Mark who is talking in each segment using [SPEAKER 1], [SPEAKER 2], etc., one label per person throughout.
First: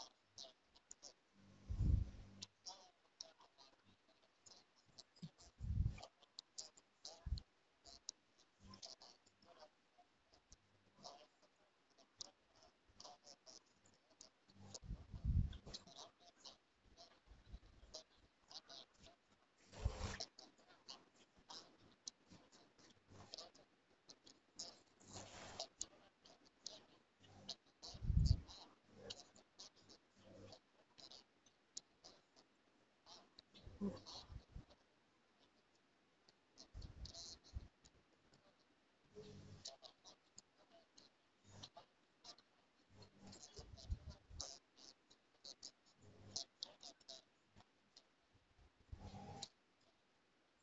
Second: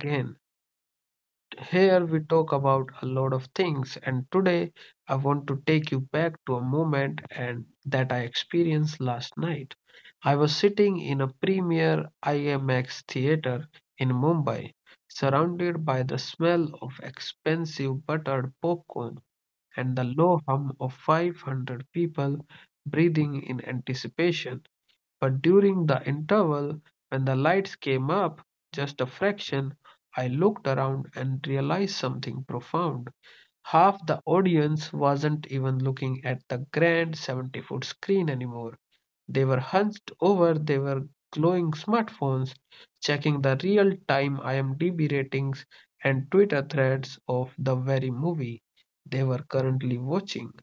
[SPEAKER 1] again. Here we talk about a lot of things, and today I want to take you back to a moment and that I experienced last night. I was sitting in a premier IMAX theater in Mumbai, surrounded by the smell of expensive buttered popcorn and the low hum of 500 people breathing in anticipation. But during the interval, when the lights came up just a fraction, I looked around and realized something profound. Half the audience wasn't even looking at the grand 70-foot screen anymore. They were hunched over. They were glowing smartphones, checking the real time IMDb ratings and Twitter threads of the very movie they were currently watching.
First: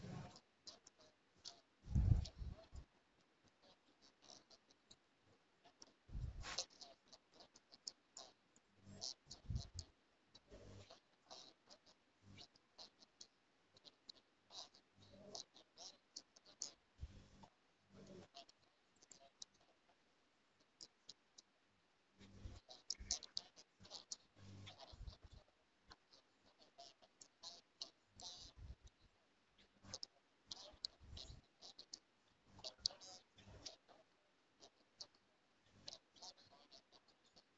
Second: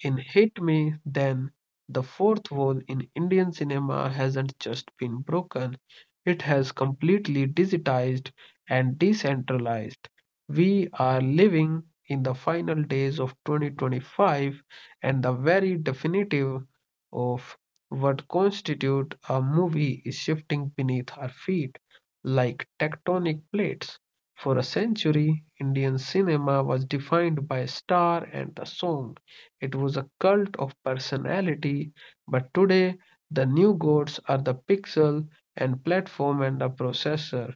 [SPEAKER 1] In Hit Me Then, the fourth wall in Indian cinema hasn't just been broken, it has completely digitized and decentralized. We are living in the final days of 2025, and the very definitive of what constitutes a movie is shifting beneath our feet like tectonic plates. For a century, Indian cinema was defined by a star and a song. It was a cult of personality, but today the new gods are the pixel and platform and the processor.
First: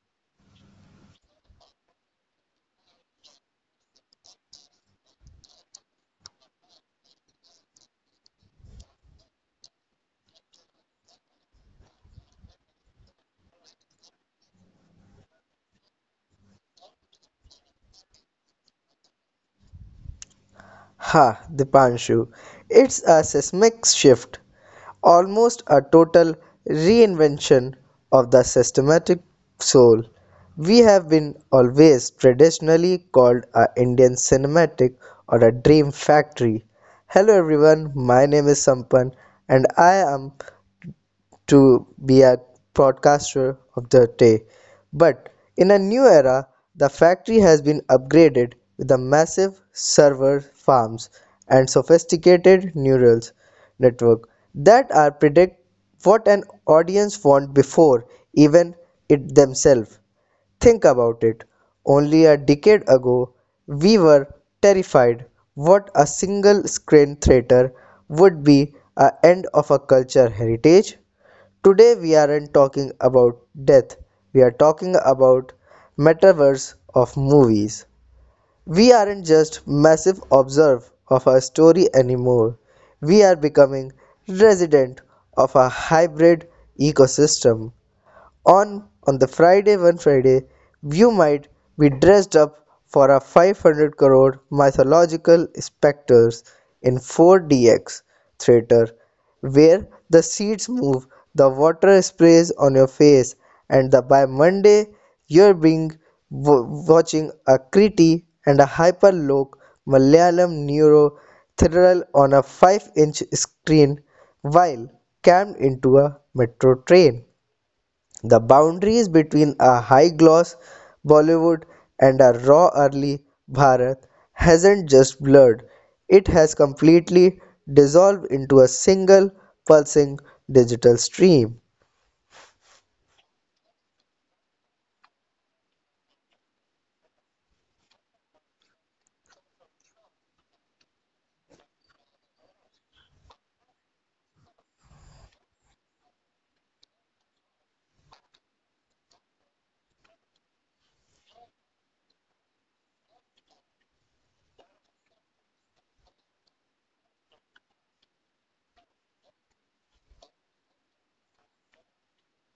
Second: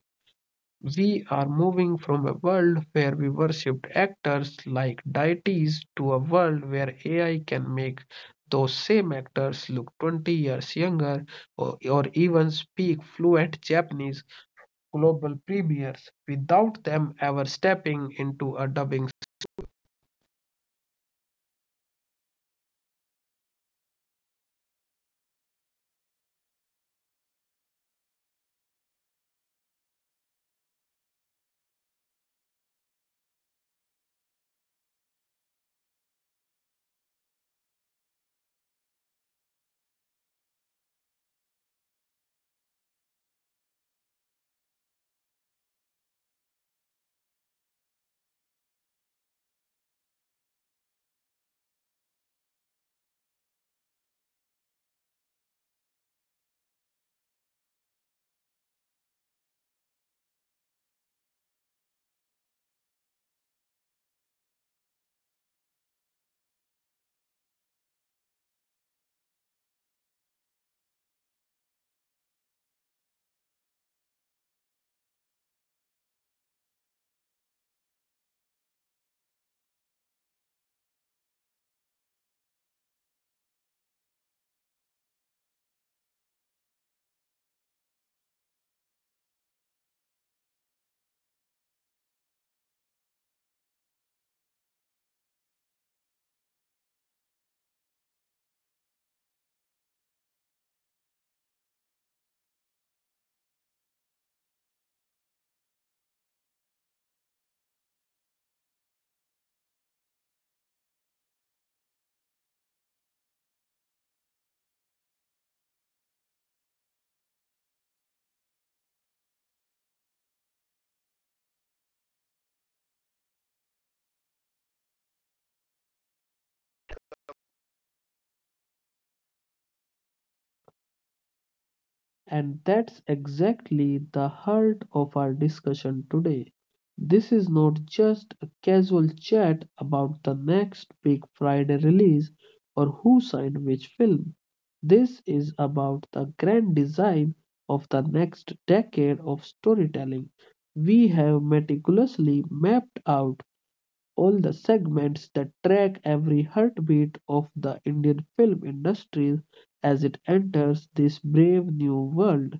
[SPEAKER 1] We are moving from a world where we worshipped actors like deities to a world where AI can make those same actors look 20 years younger, or even speak fluent Japanese global premieres without them ever stepping into a dubbing.
[SPEAKER 2] Ha, Dipanshu, it's a seismic shift, almost a total reinvention of the systematic soul. We have been always traditionally called a Indian cinematic or a dream factory. Hello everyone, my name is Sampan and I am to be a broadcaster of the day. But in a new era, the factory has been upgraded with the massive server farms and sophisticated neural network that are predict what an audience want before even it themselves. Think about it. Only a decade ago, we were terrified what a single screen theater would be a end of a culture heritage. Today we aren't talking about death, we are talking about metaverse of movies. We aren't just massive observer of our story anymore. We are becoming resident of a hybrid ecosystem. On the Friday one Friday, you might be dressed up for a 500 crore mythological specters in 4DX theater where the seats move, the water sprays on your face, and the, by Monday you're being watching a Kriti and a hyperloc Malayalam neuro thriller on a 5-inch screen while crammed into a metro train. The boundaries between a high-gloss Bollywood and a raw early Bharat hasn't just blurred, it has completely dissolved into a single pulsing digital stream.
[SPEAKER 1] And that's exactly the heart of our discussion today. This is not just a casual chat about the next big Friday release or who signed which film. This is about the grand design of the next decade of storytelling. We have meticulously mapped out all the segments that track every heartbeat of the Indian film industry as it enters this brave new world.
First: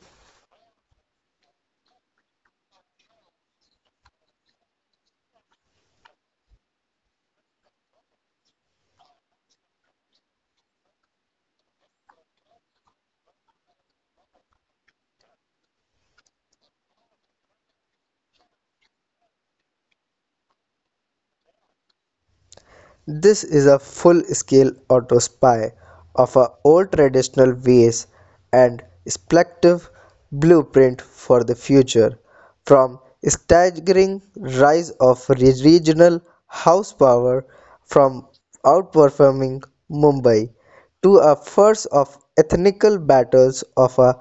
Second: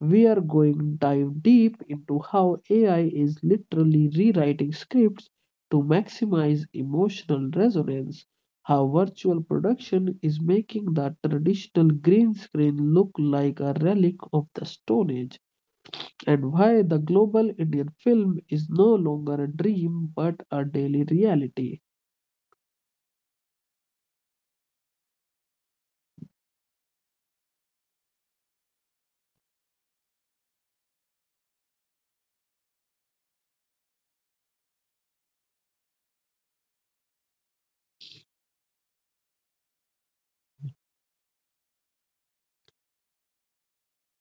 [SPEAKER 1] We are going dive deep into how AI is literally rewriting scripts to maximize emotional resonance, how virtual production is making the traditional green screen look like a relic of the Stone Age, and why the global Indian film is no longer a dream but a daily reality.
[SPEAKER 2] This is a full-scale autopsy of a old traditional ways and speculative blueprint for the future. From staggering rise of regional house power, from outperforming Mumbai to a first of ethnical battles of a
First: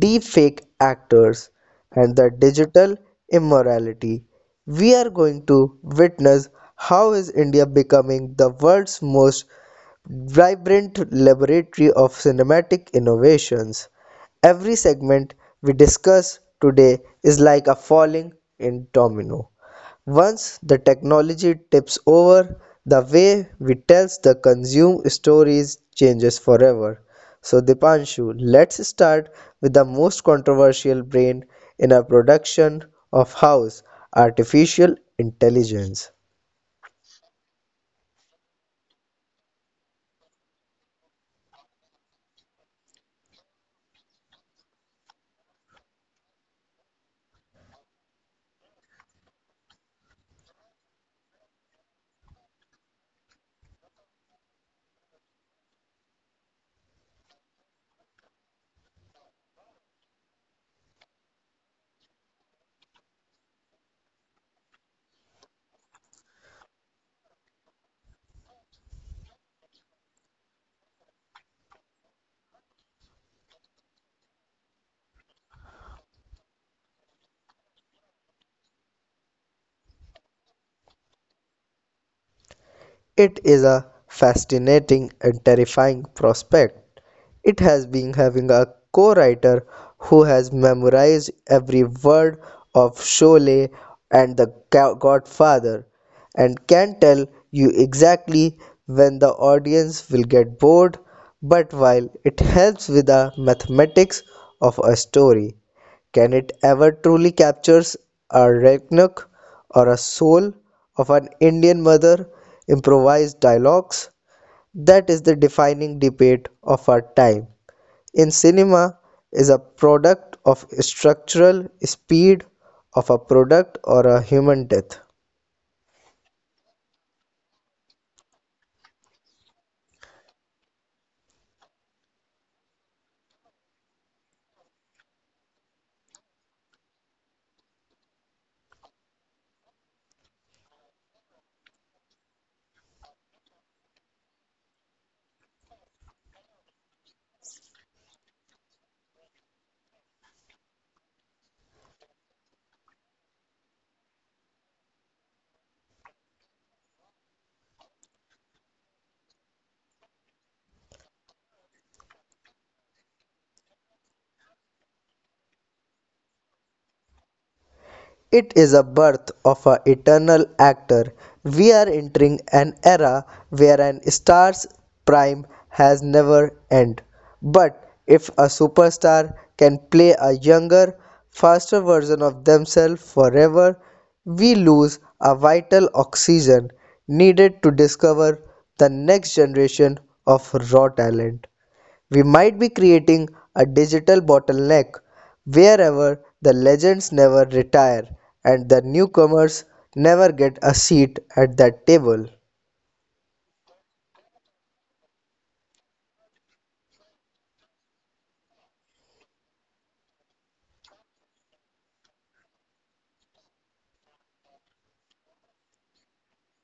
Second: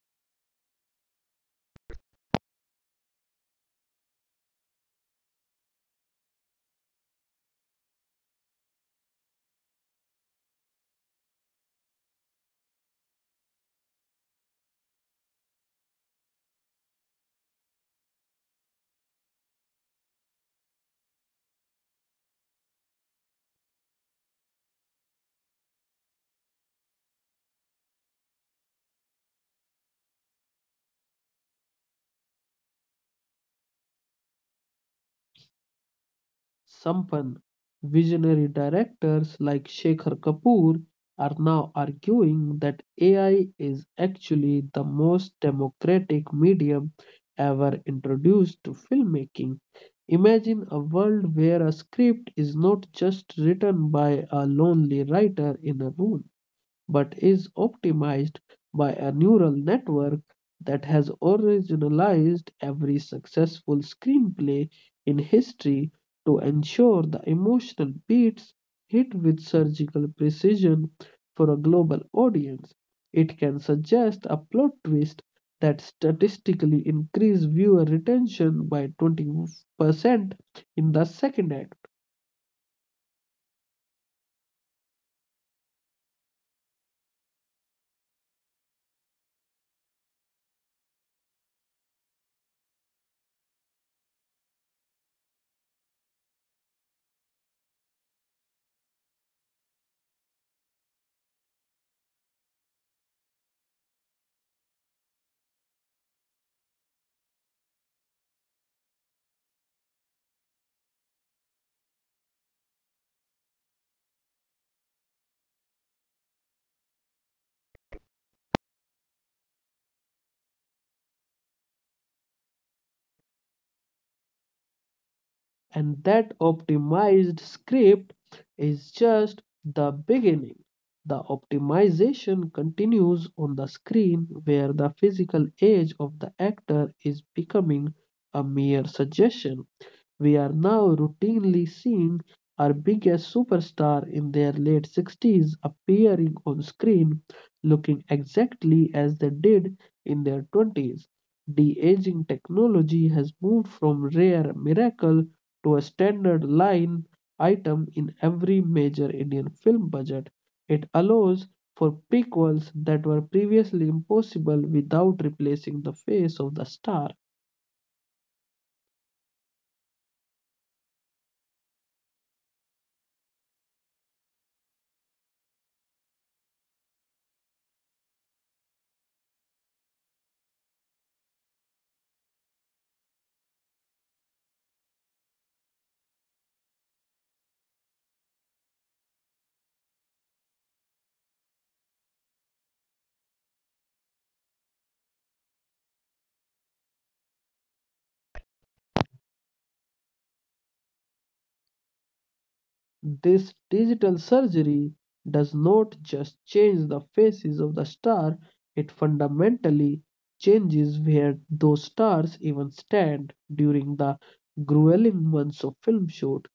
[SPEAKER 2] deep fake actors and the digital immorality. We are going to witness how is India becoming the world's most vibrant laboratory of cinematic innovations. Every segment we discuss today is like a falling in domino. Once the technology tips over, the way we tells the consume stories changes forever. So Dipanshu, let's start with the most controversial brain in a production of house, artificial intelligence.
[SPEAKER 1] Sampan. Visionary directors like Shekhar Kapoor are now arguing that AI is actually the most democratic medium ever introduced to filmmaking. Imagine a world where a script is not just written by a lonely writer in a room but is optimized by a neural network that has originalized every successful screenplay in history to ensure the emotional beats hit with surgical precision for a global audience. It can suggest a plot twist that statistically increase viewer retention by 20% in the second act.
[SPEAKER 2] It is a fascinating and terrifying prospect. It has been having a co-writer who has memorized every word of Sholay and The Godfather and can tell you exactly when the audience will get bored, but while it helps with the mathematics of a story, can it ever truly captures a Roanoke or a soul of an Indian mother improvised dialogues? That is the defining debate of our time. In cinema is a product of structural speed of a product or a human death.
[SPEAKER 1] And that optimized script is just the beginning. The optimization continues on the screen where the physical age of the actor is becoming a mere suggestion. We are now routinely seeing our biggest superstar in their late 60s appearing on screen looking exactly as they did in their 20s. De aging technology has moved from rare miracle to a standard line item in every major Indian film budget. It allows for prequels that were previously impossible without replacing the face of the star.
[SPEAKER 2] It is a birth of an eternal actor. We are entering an era where an star's prime has never end. But if a superstar can play a younger, faster version of themselves forever, we lose a vital oxygen needed to discover the next generation of raw talent. We might be creating a digital bottleneck wherever the legends never retire and the newcomers never get a seat at that table.
[SPEAKER 1] This digital surgery does not just change the faces of the star, it fundamentally changes where those stars even stand during the grueling months of film shoot.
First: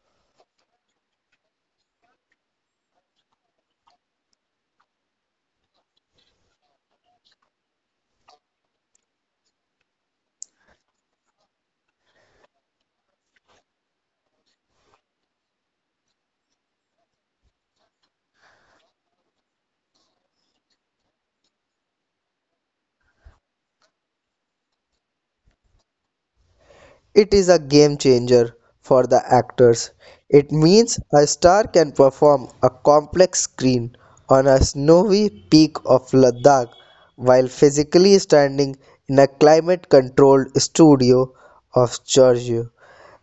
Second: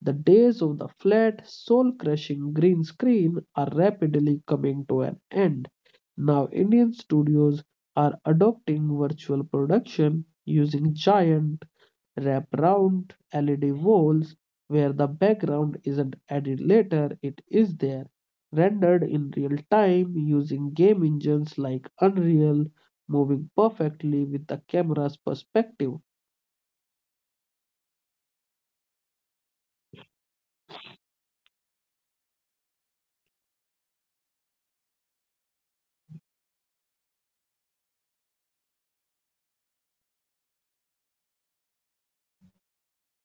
[SPEAKER 1] The days of the flat, soul crushing green screen are rapidly coming to an end. Now, Indian studios are adopting virtual production using giant wraparound LED walls where the background isn't added later, it is there, rendered in real time using game engines like Unreal, moving perfectly with the camera's perspective.
[SPEAKER 2] It is a game changer for the actors. It means a star can perform a complex scene on a snowy peak of Ladakh while physically standing in a climate controlled studio of Georgia.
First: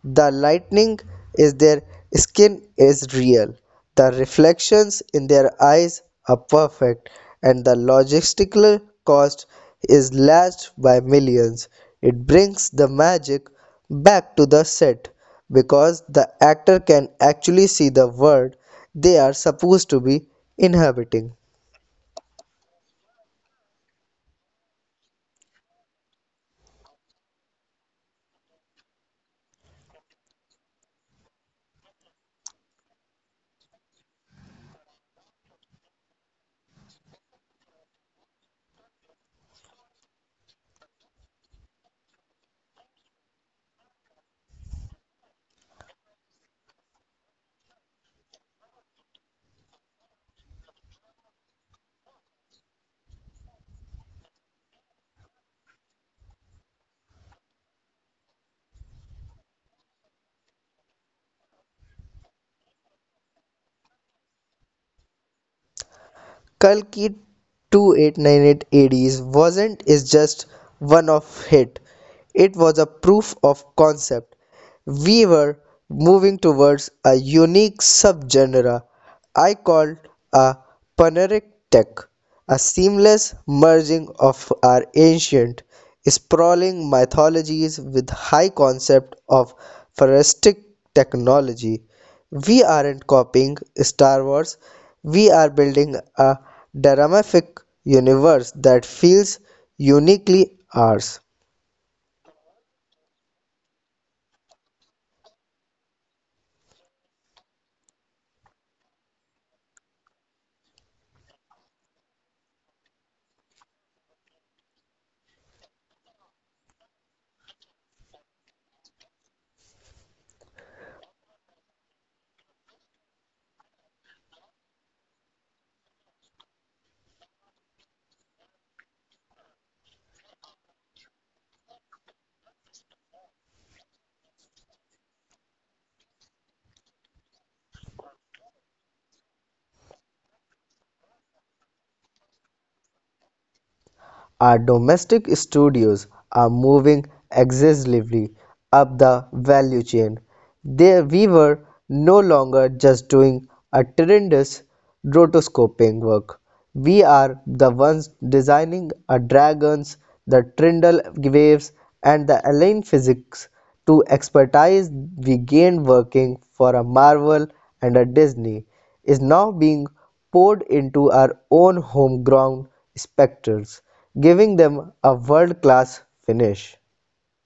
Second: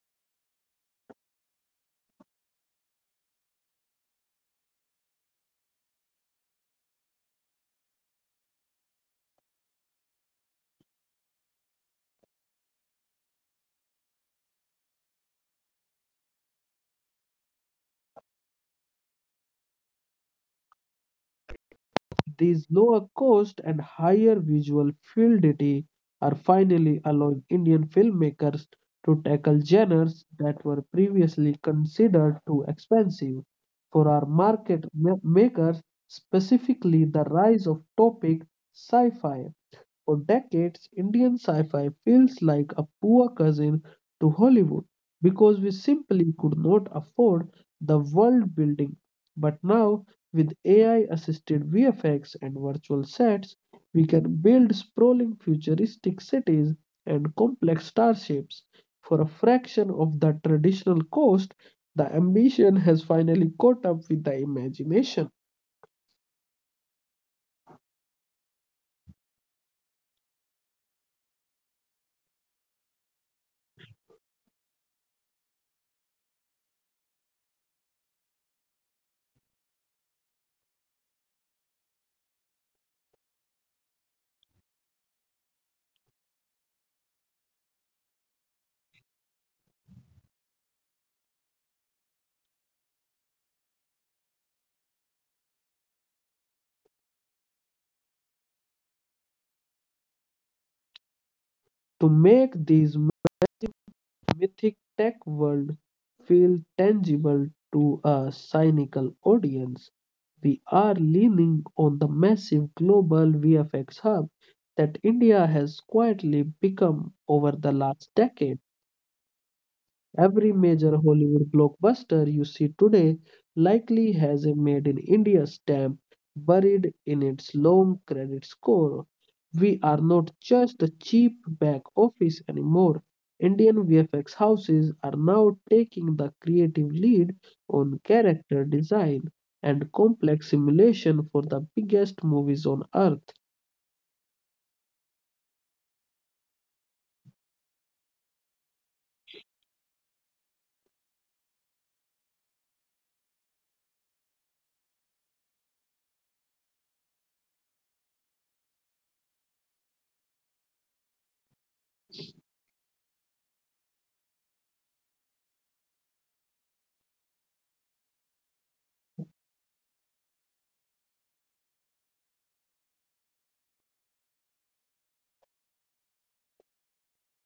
[SPEAKER 2] The lightning in their skin is real, the reflections in their eyes are perfect, and the logistical cost is slashed by millions. It brings the magic back to the set because the actor can actually see the world they are supposed to be inhabiting.
[SPEAKER 1] These lower cost and higher visual fluidity are finally allowing Indian filmmakers to tackle genres that were previously considered too expensive for our market makers, specifically the rise of topic sci-fi. For decades, Indian sci fi feels like a poor cousin to Hollywood because we simply could not afford the world building. But now, with AI assisted VFX and virtual sets, we can build sprawling futuristic cities and complex starships for a fraction of the traditional cost. The ambition has finally caught up with the imagination.
[SPEAKER 2] Kalki 2898 ADs wasn't is just one off hit. It was a proof of concept we were moving towards a unique subgenre I called a paneric tech, a seamless merging of our ancient, sprawling mythologies with high concept of futuristic technology. We aren't copying Star Wars, we are building a dramatic universe that feels uniquely ours.
[SPEAKER 1] To make these mythic tech world feel tangible to a cynical audience, we are leaning on the massive global VFX hub that India has quietly become over the last decade. Every major Hollywood blockbuster you see today likely has a Made in India stamp buried in its long credit score. We are not just a cheap back office anymore. Indian VFX houses are now taking the creative lead on character design and complex simulation for the biggest movies on earth.
[SPEAKER 2] Our domestic studios are moving aggressively up the value chain. There we were no longer just doing a tremendous rotoscoping work. We are the ones designing a dragons, the trindle waves, and the alien physics to expertise we gained working for a Marvel and a Disney is now being poured into our own homegrown specters, giving them a world class finish.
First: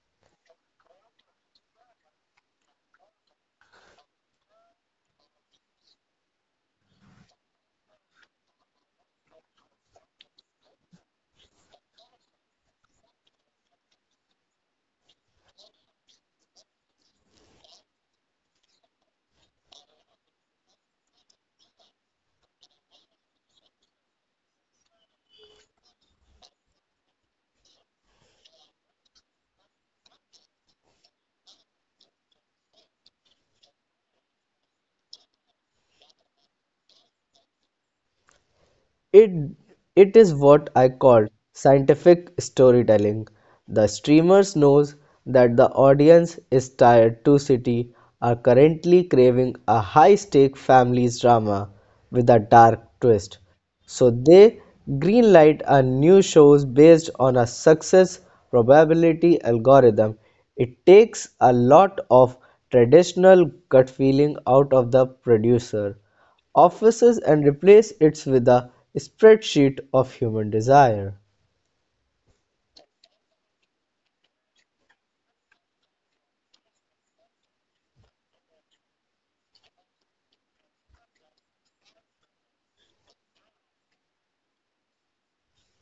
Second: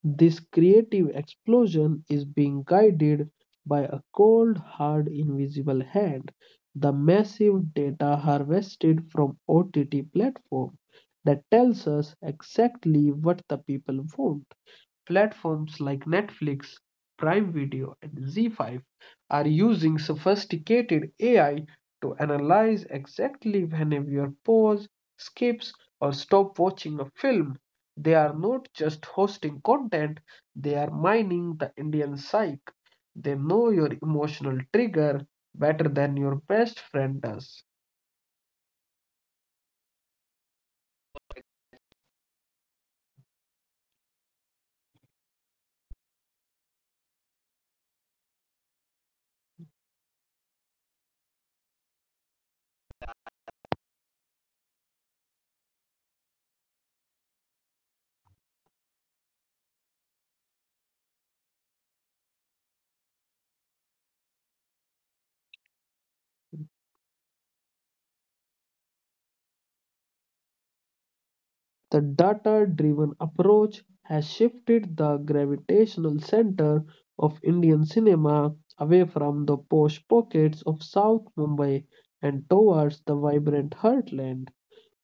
[SPEAKER 1] This creative explosion is being guided by a cold, hard, invisible hand. The massive data harvested from OTT platform that tells us exactly what the people want. Platforms like Netflix, Prime Video, and Z5 are using sophisticated AI to analyze exactly when a viewer pause, skips, or stops watching a film. They are not just hosting content, they are mining the Indian psyche. They know your emotional trigger better than your best friend does.
[SPEAKER 2] It it is what I call scientific storytelling. The streamers knows that the audience is tired to city are currently craving a high-stake family drama with a dark twist. So they greenlight a new shows based on a success probability algorithm. It takes a lot of traditional gut feeling out of the producer offices and replace it with a spreadsheet of human desire.
[SPEAKER 1] The data-driven approach has shifted the gravitational center of Indian cinema away from the posh pockets of South Mumbai and towards the vibrant heartland.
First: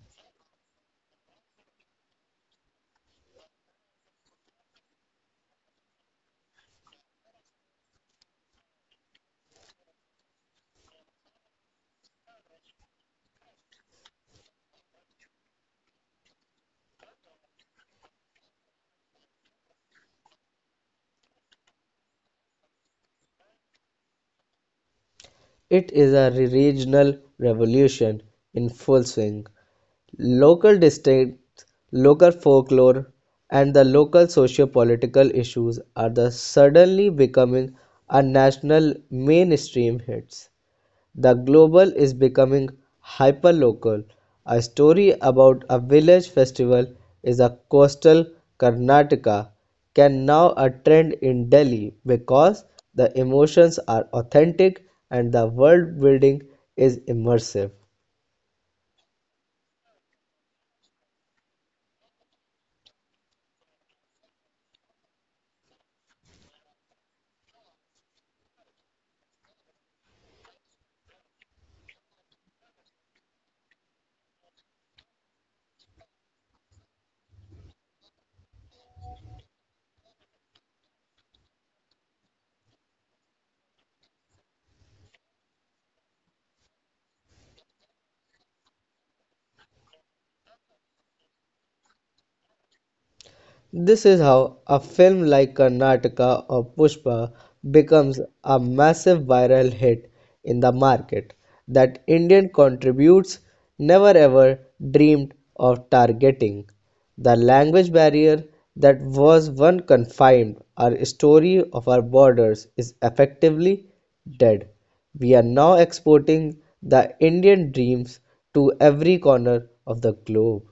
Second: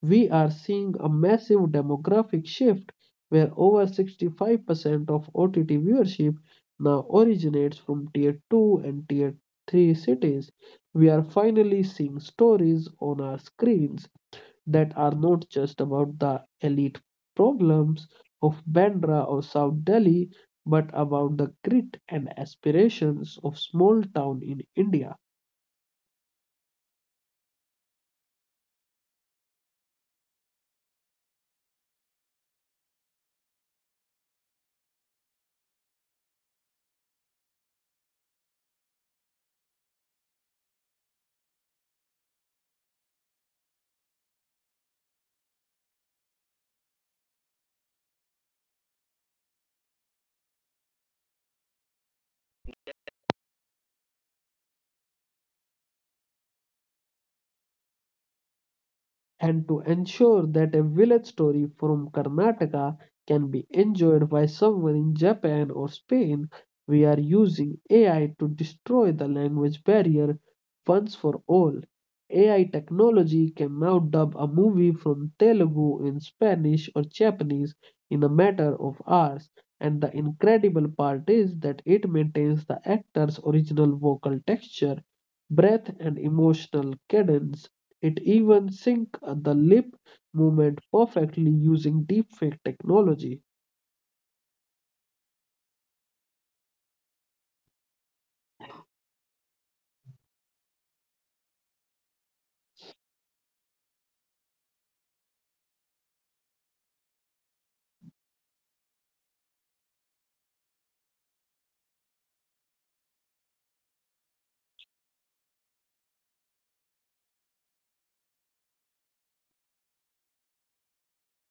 [SPEAKER 1] We are seeing a massive demographic shift where over 65% of OTT viewership now originates from tier 2 and tier 3 cities. We are finally seeing stories on our screens that are not just about the elite problems of Bandra or South Delhi, but about the grit and aspirations of small town in India.
[SPEAKER 2] It is a regional revolution in full swing. Local districts, local folklore, and the local socio-political issues are the suddenly becoming a national mainstream hits. The Global is becoming hyperlocal. A story about a village festival is a coastal Karnataka can now a trend in Delhi because the emotions are authentic and the world building is immersive.
[SPEAKER 1] And to ensure that a village story from Karnataka can be enjoyed by someone in Japan or Spain, we are using AI to destroy the language barrier once for all. AI technology can now dub a movie from Telugu in Spanish or Japanese in a matter of hours, and the incredible part is that it maintains the actor's original vocal texture, breath, and emotional cadence. It even synced the lip movement perfectly using deepfake technology.
[SPEAKER 2] This is how a film like Karnataka or Pushpa becomes a massive viral hit in the market that Indian contributes never ever dreamed of targeting. The language barrier that was once confined our story of our borders is effectively dead. We are now exporting the Indian dreams to every corner of the globe.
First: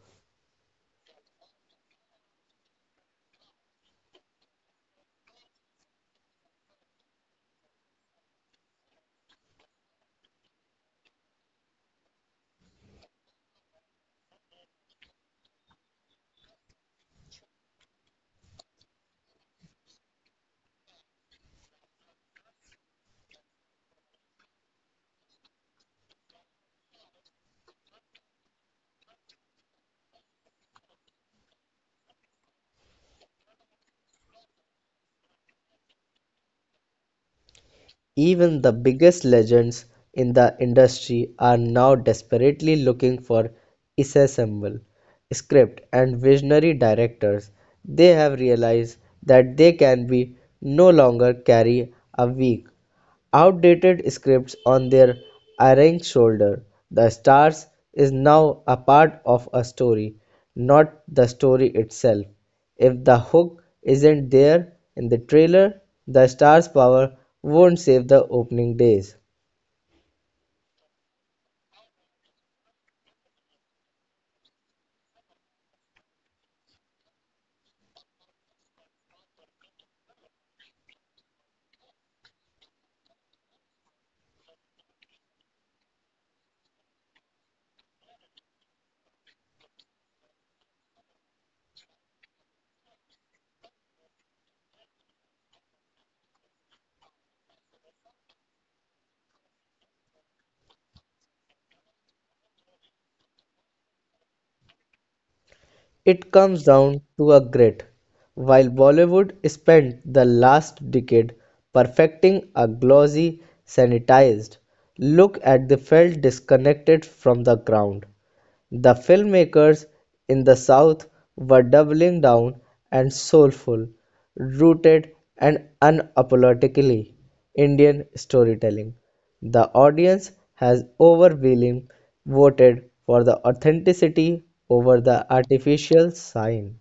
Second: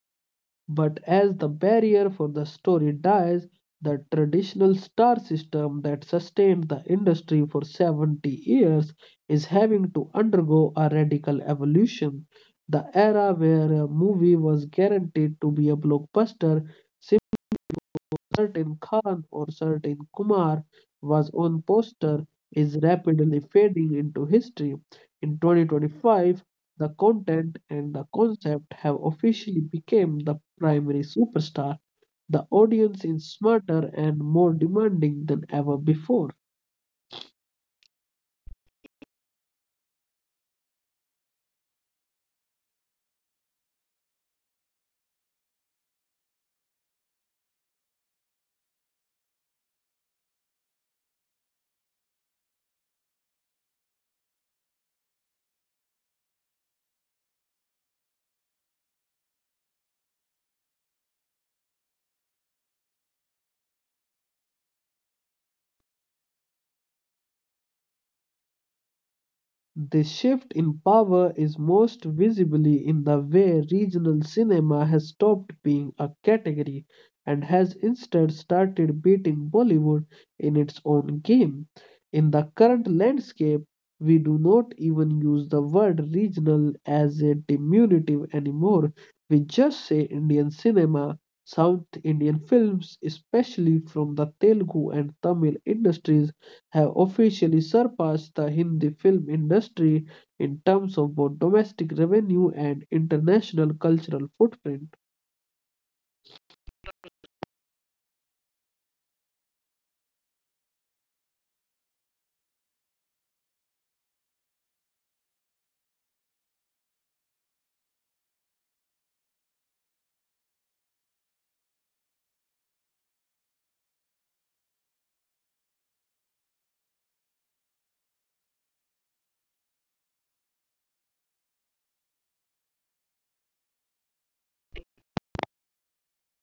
[SPEAKER 1] But as the barrier for the story dies, the traditional star system that sustained the industry for 70 years is having to undergo a radical evolution. The era where a movie was guaranteed to be a blockbuster certain Khan or certain Kumar was on poster is rapidly fading into history. In 2025, the content and the concept have officially become the primary superstar. The audience is smarter and more demanding than ever before.
[SPEAKER 2] Even the biggest legends in the industry are now desperately looking for ensemble, script, and visionary directors. They have realized that they can be no longer carry a weak, outdated scripts on their arranged shoulder. The stars is now a part of a story, not the story itself. If the hook isn't there in the trailer, the star's power won't save the opening days.
[SPEAKER 1] The shift in power is most visibly in the way regional cinema has stopped being a category and has instead started beating Bollywood in its own game. In the current landscape, we do not even use the word regional as a diminutive anymore. We just say Indian cinema. South Indian films, especially from the Telugu and Tamil industries, have officially surpassed the Hindi film industry in terms of both domestic revenue and international cultural footprint.
[SPEAKER 2] It comes down to a grit. While Bollywood spent the last decade perfecting a glossy, sanitized look at the felt disconnected from the ground. The filmmakers in the South were doubling down and soulful, rooted and unapologetically Indian storytelling. The audience has overwhelmingly voted for the authenticity over the artificial sign.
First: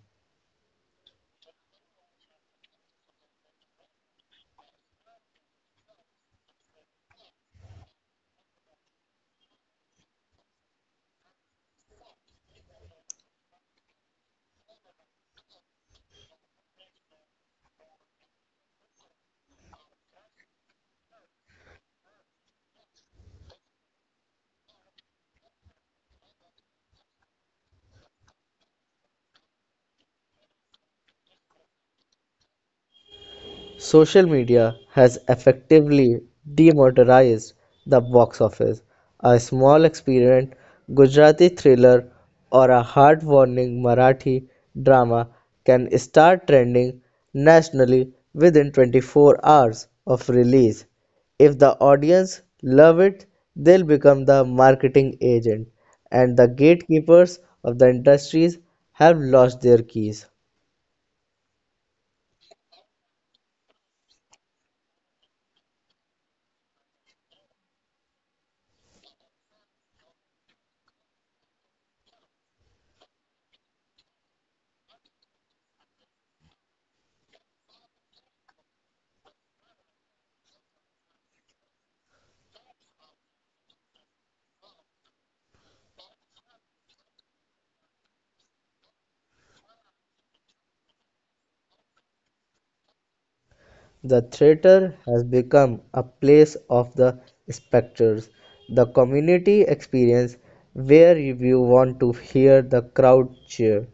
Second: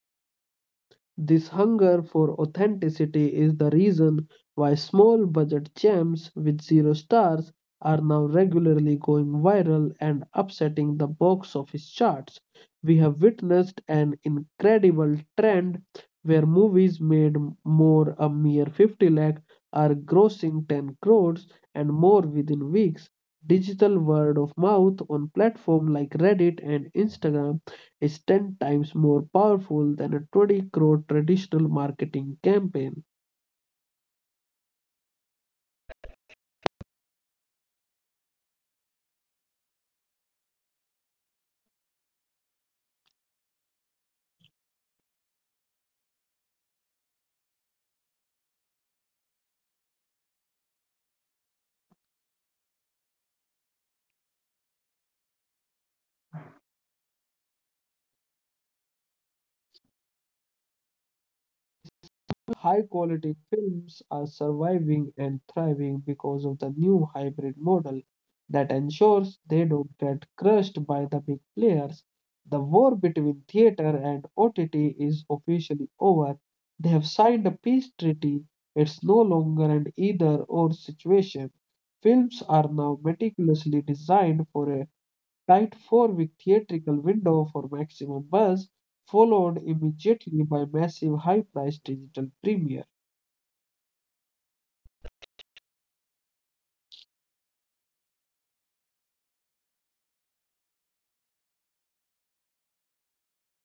[SPEAKER 1] This hunger for authenticity is the reason why small budget gems with zero stars are now regularly going viral and upsetting the box office charts. We have witnessed an incredible trend where movies made more a mere 50 lakh are grossing 10 crores and more within weeks. Digital word of mouth on platforms like Reddit and Instagram is 10 times more powerful than a 20 crore traditional marketing campaign.
[SPEAKER 2] Social media has effectively demotorized the box office. A small experiment Gujarati thriller or a heartwarming Marathi drama can start trending nationally within 24 hours of release. If the audience love it, they'll become the marketing agent, and the gatekeepers of the industries have lost their keys.
[SPEAKER 1] High quality films are surviving and thriving because of the new hybrid model that ensures they don't get crushed by the big players. The war between theater and OTT is officially over. They have signed a peace treaty. It's no longer an either or situation. Films are now meticulously designed for a tight four-week theatrical window for maximum buzz, followed immediately by massive high-priced digital premieres.
[SPEAKER 2] The theater has become a place of the spectators, the community experience where you want to hear the crowd cheer.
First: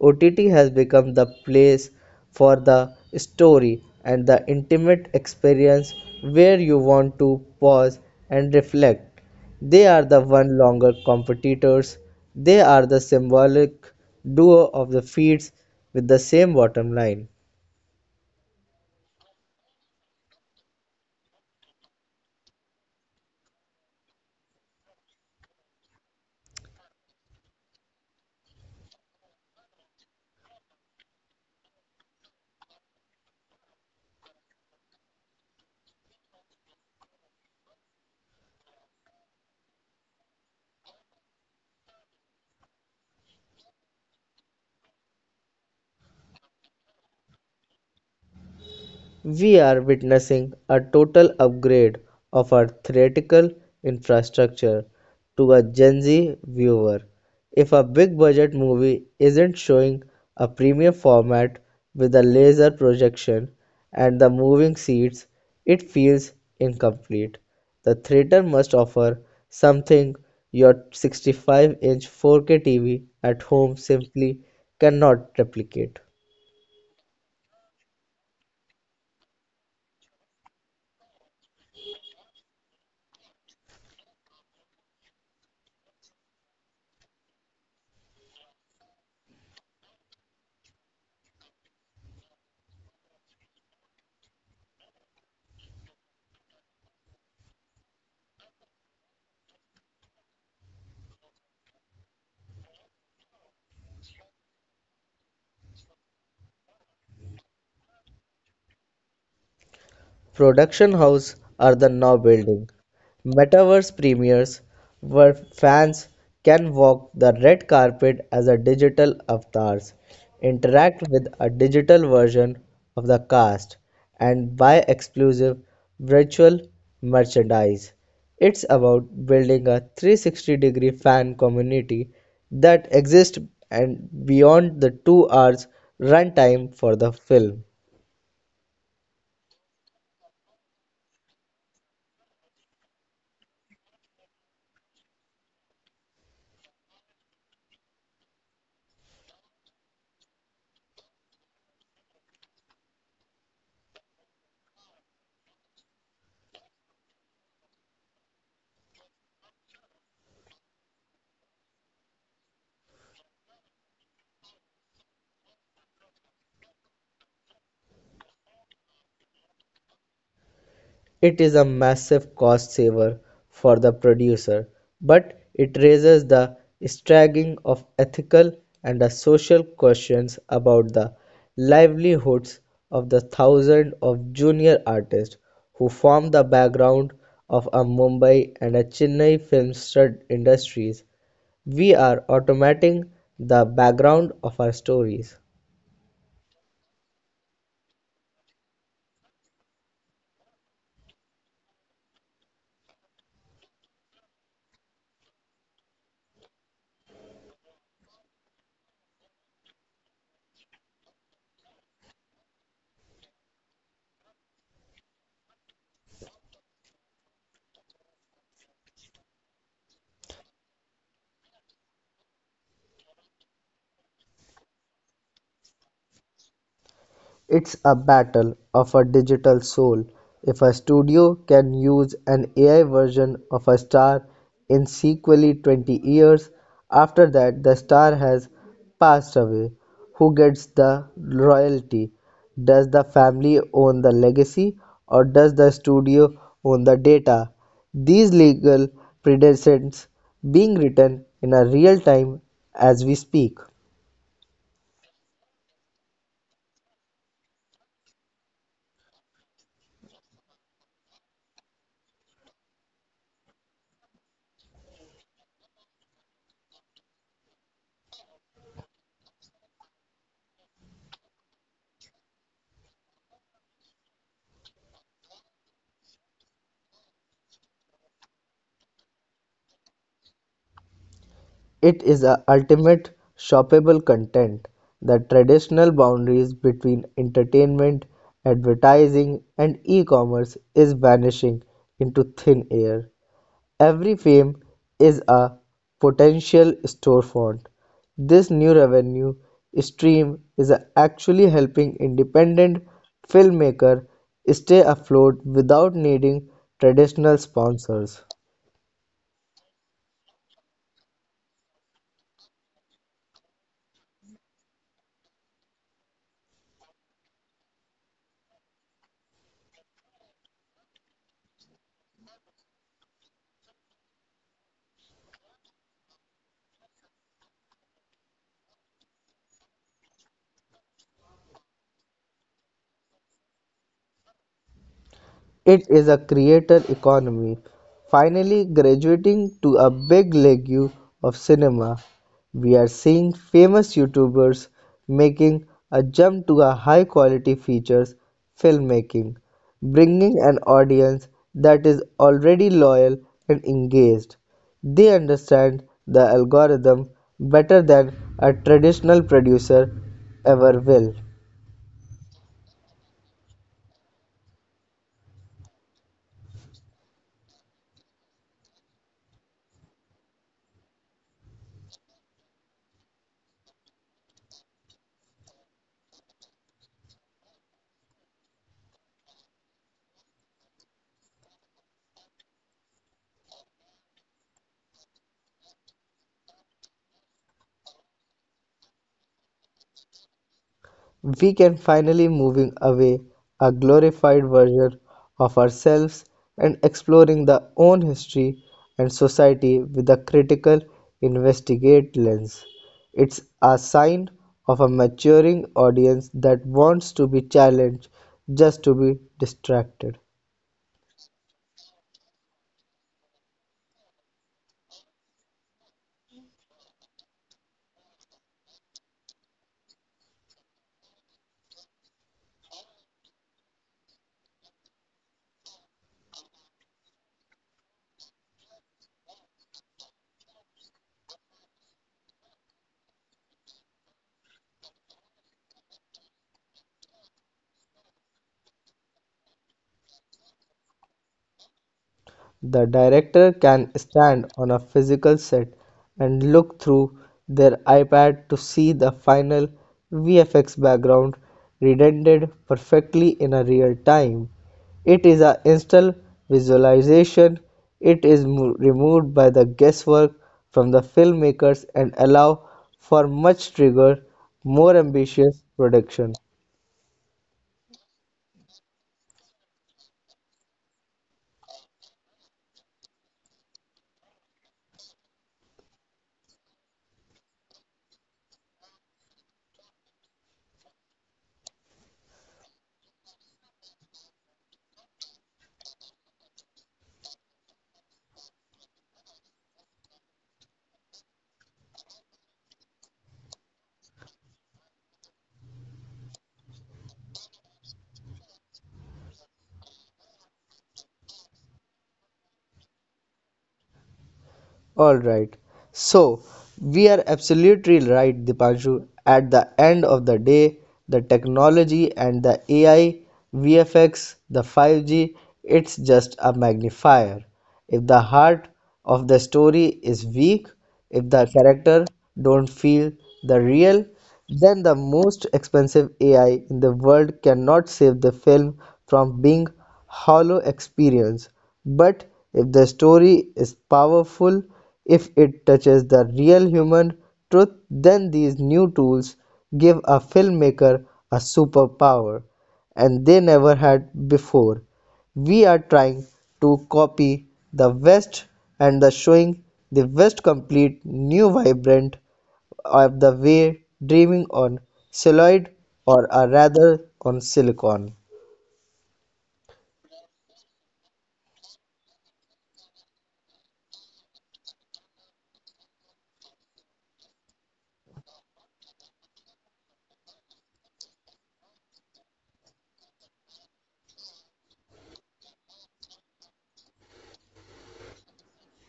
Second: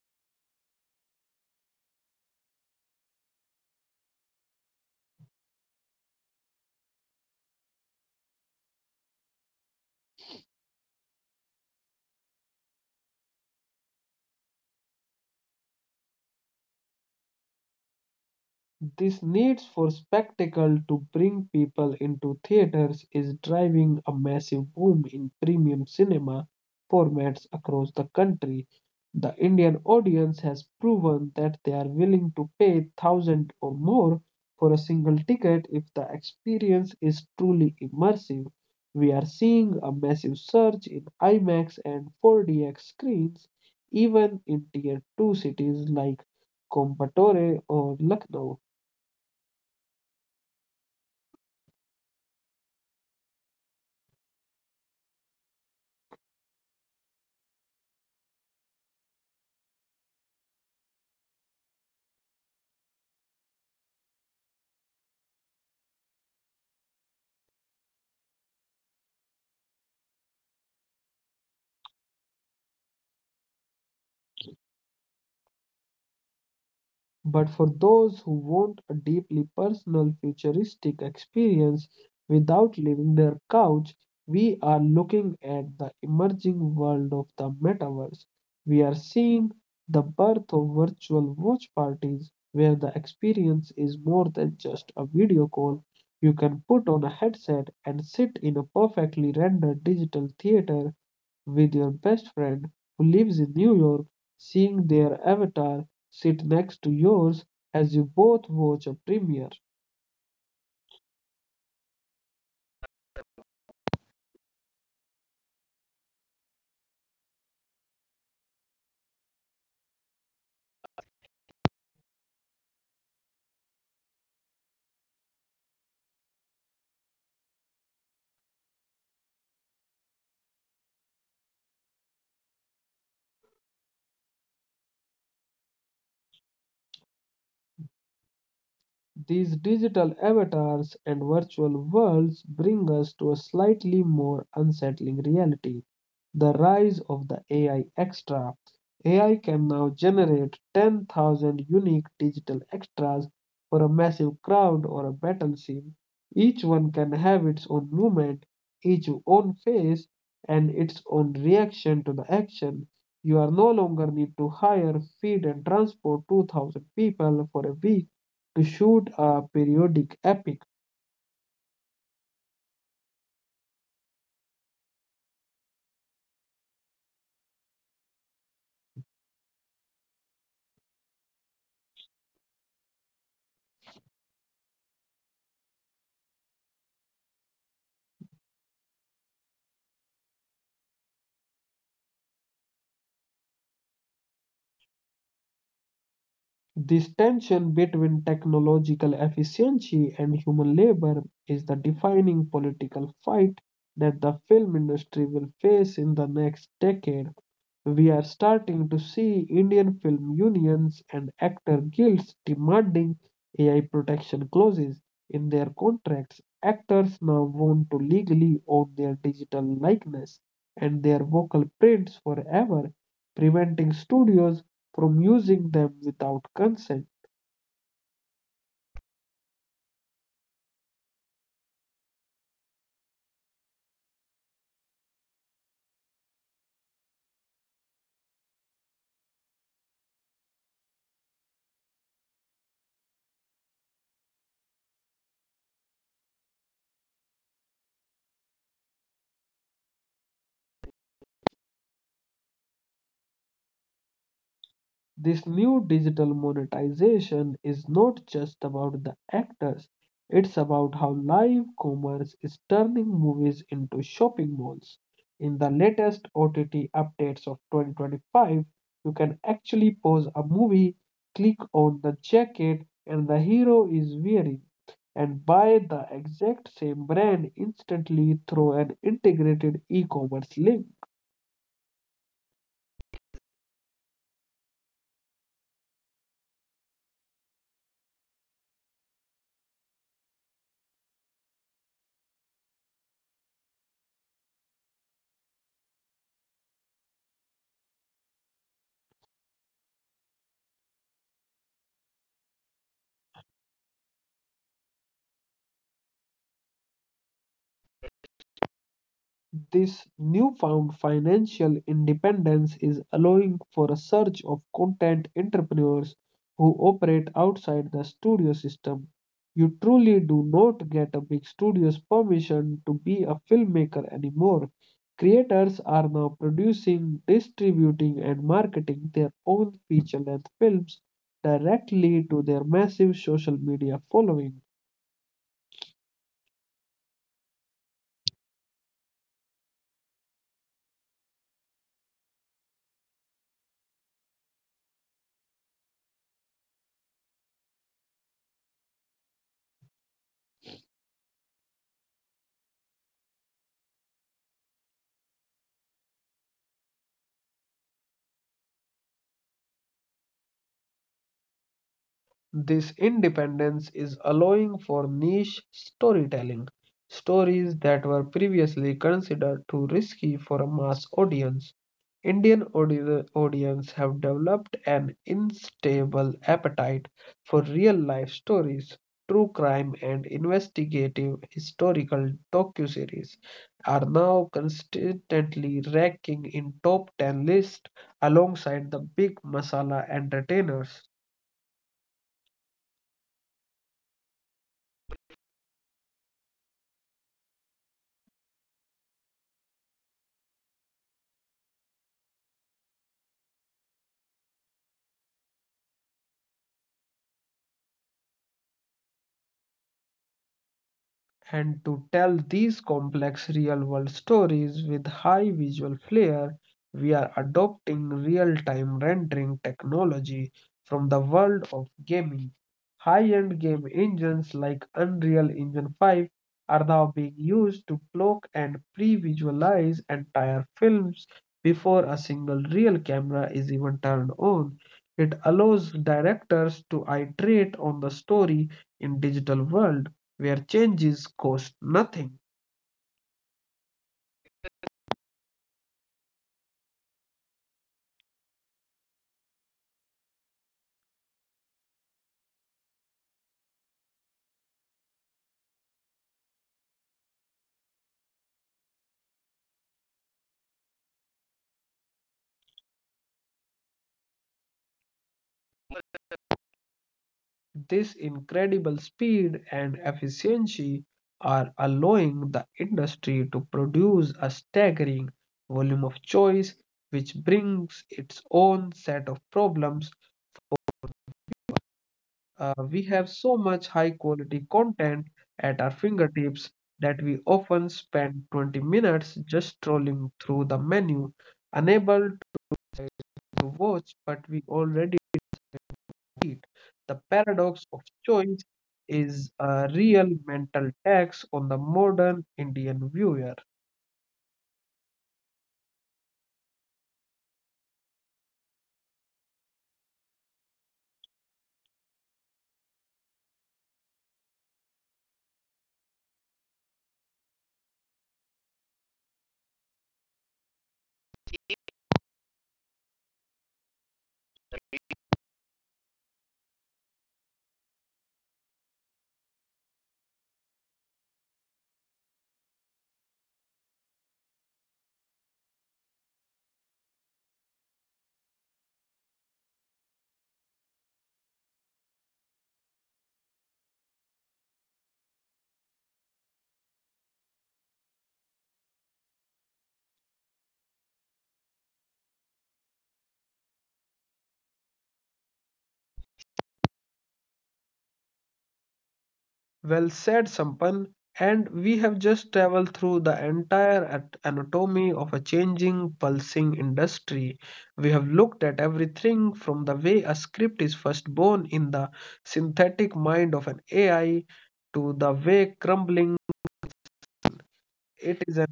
[SPEAKER 2] OTT has become the place for the story and the intimate experience where you want to pause and reflect. They are the one longer competitors. They are the symbolic duo of the feeds with the same bottom line.
[SPEAKER 1] This needs for spectacle to bring people into theaters is driving a massive boom in premium cinema formats across the country. The Indian audience has proven that they are willing to pay thousand or more for a single ticket if the experience is truly immersive. We are seeing a massive surge in IMAX and 4DX screens, even in tier 2 cities like Coimbatore or Lucknow.
[SPEAKER 2] We are witnessing a total upgrade of our theatrical infrastructure to a Gen Z viewer. If a big budget movie isn't showing a premium format with a laser projection and the moving seats, it feels incomplete. The theater must offer something your 65 inch 4K TV at home simply cannot replicate.
[SPEAKER 1] But for those who want a deeply personal, futuristic experience without leaving their couch, we are looking at the emerging world of the metaverse. We are seeing the birth of virtual watch parties where the experience is more than just a video call. You can put on a headset and sit in a perfectly rendered digital theater with your best friend who lives in New York, seeing their avatar sit next to yours as you both watch a premiere.
[SPEAKER 2] Production house are the now building. Metaverse premieres where fans can walk the red carpet as a digital avatars, interact with a digital version of the cast, and buy exclusive virtual merchandise. It's about building a 360-degree fan community that exists and beyond the 2 hours runtime for the film.
[SPEAKER 1] These digital avatars and virtual worlds bring us to a slightly more unsettling reality: the rise of the AI extra. AI can now generate 10,000 unique digital extras for a massive crowd or a battle scene. Each one can have its own movement, its own face, and its own reaction to the action. You are no longer need to hire, feed, and transport 2,000 people for a week issued a periodic epic.
[SPEAKER 2] It is a massive cost saver for the producer, but it raises the staggering of ethical and the social questions about the livelihoods of the thousands of junior artists who form the background of a Mumbai and a Chennai film stud industries. We are automating the background of our stories.
[SPEAKER 1] This tension between technological efficiency and human labor is the defining political fight that the film industry will face in the next decade. We are starting to see Indian film unions and actor guilds demanding AI protection clauses in their contracts. Actors now want to legally own their digital likeness and their vocal prints forever, preventing studios from using them without consent.
[SPEAKER 2] It's a battle of a digital soul if a studio can use an AI version of a star in sequely 20 years after that the star has passed away. Who gets the royalty? Does the family own the legacy or does the studio own the data? These legal precedents being written in a real time as we speak.
[SPEAKER 1] This new digital monetization is not just about the actors, it's about how live commerce is turning movies into shopping malls. In the latest OTT updates of 2025, you can actually pause a movie, click on the jacket and the hero is wearing, and buy the exact same brand instantly through an integrated e commerce link.
[SPEAKER 2] It is a ultimate shoppable content that traditional boundaries between entertainment, advertising and e-commerce is vanishing into thin air. Every frame is a potential storefront. This new revenue stream is actually helping independent filmmakers stay afloat without needing traditional sponsors.
[SPEAKER 1] This newfound financial independence is allowing for a surge of content entrepreneurs who operate outside the studio system. You truly do not get a big studio's permission to be a filmmaker anymore. Creators are now producing, distributing, and marketing their own feature length films directly to their massive social media following.
[SPEAKER 2] It is a creator economy, finally graduating to a big league of cinema. We are seeing famous YouTubers making a jump to a high quality features filmmaking, bringing an audience that is already loyal and engaged. They understand the algorithm better than a traditional producer ever will.
[SPEAKER 1] This independence is allowing for niche storytelling, stories that were previously considered too risky for a mass audience. Indian audience have developed an unstable appetite for real-life stories. True crime and investigative historical docuseries are now consistently ranking in top 10 lists alongside the big masala entertainers.
[SPEAKER 2] We can finally moving away a glorified version of ourselves and exploring the own history and society with a critical investigate lens. It's a sign of a maturing audience that wants to be challenged just to be distracted.
[SPEAKER 1] And to tell these complex real world stories with high visual flair, we are adopting real time rendering technology from the world of gaming. High end game engines like Unreal Engine 5 are now being used to cloak and pre visualize entire films before a single real camera is even turned on. It allows directors to iterate on the story in digital world where changes cost nothing.
[SPEAKER 2] The director can stand on a physical set and look through their iPad to see the final VFX background rendered perfectly in a real time. It is an instant visualization. It is removed by the guesswork from the filmmakers and allow for much trigger, more ambitious production.
[SPEAKER 1] This incredible speed and efficiency are allowing the industry to produce a staggering volume of choice, which brings its own set of problems. We have so much high quality content at our fingertips that we often spend 20 minutes just scrolling through the menu, unable to watch what we already heat. The paradox of choice is a real mental tax on the modern Indian viewer.
[SPEAKER 2] All right. So we are absolutely right, Dipanshu. At the end of the day, the technology and the AI, VFX, the 5G, it's just a magnifier. If the heart of the story is weak, if the character don't feel the real, then the most expensive AI in the world cannot save the film from being hollow experience. But if the story is powerful, if it touches the real human truth, then these new tools give a filmmaker a superpower and they never had before. We are trying to copy the West and the showing the West complete new vibrant of the way dreaming on celluloid or rather on silicon.
[SPEAKER 1] Well said, Sampan. And we have just traveled through the entire anatomy of a changing, pulsing industry. We have looked at everything from the way a script is first born in the synthetic mind of an AI to the way crumbling. It is an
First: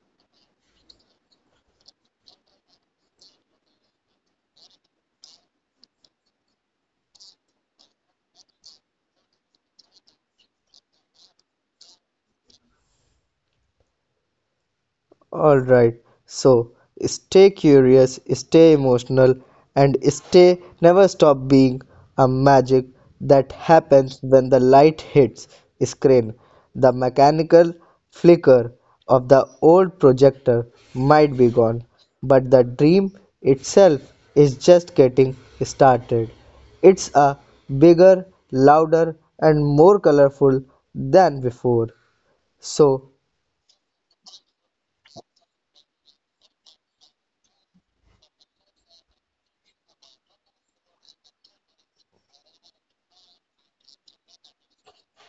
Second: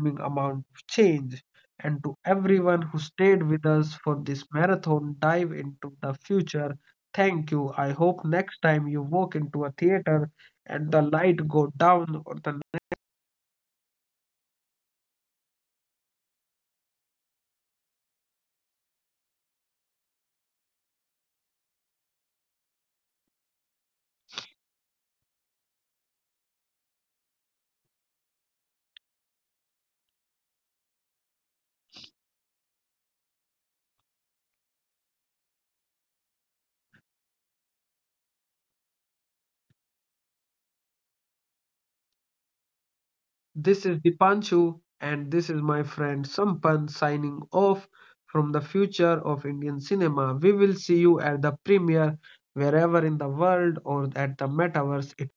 [SPEAKER 1] overwhelming amount of change. And to everyone who stayed with us for this marathon dive into the future, thank you. I hope next time you walk into a theater and the light go down or the.
[SPEAKER 2] All right. So stay curious, stay emotional, and stay never stop being a magic that happens when the light hits screen. The mechanical flicker of the old projector might be gone, but the dream itself is just getting started. It's a bigger, louder, and more colorful than before. So
[SPEAKER 1] This is Dipanshu and this is my friend Sampan signing off from the future of Indian cinema. We will see you at the premiere wherever in the world or at the metaverse it.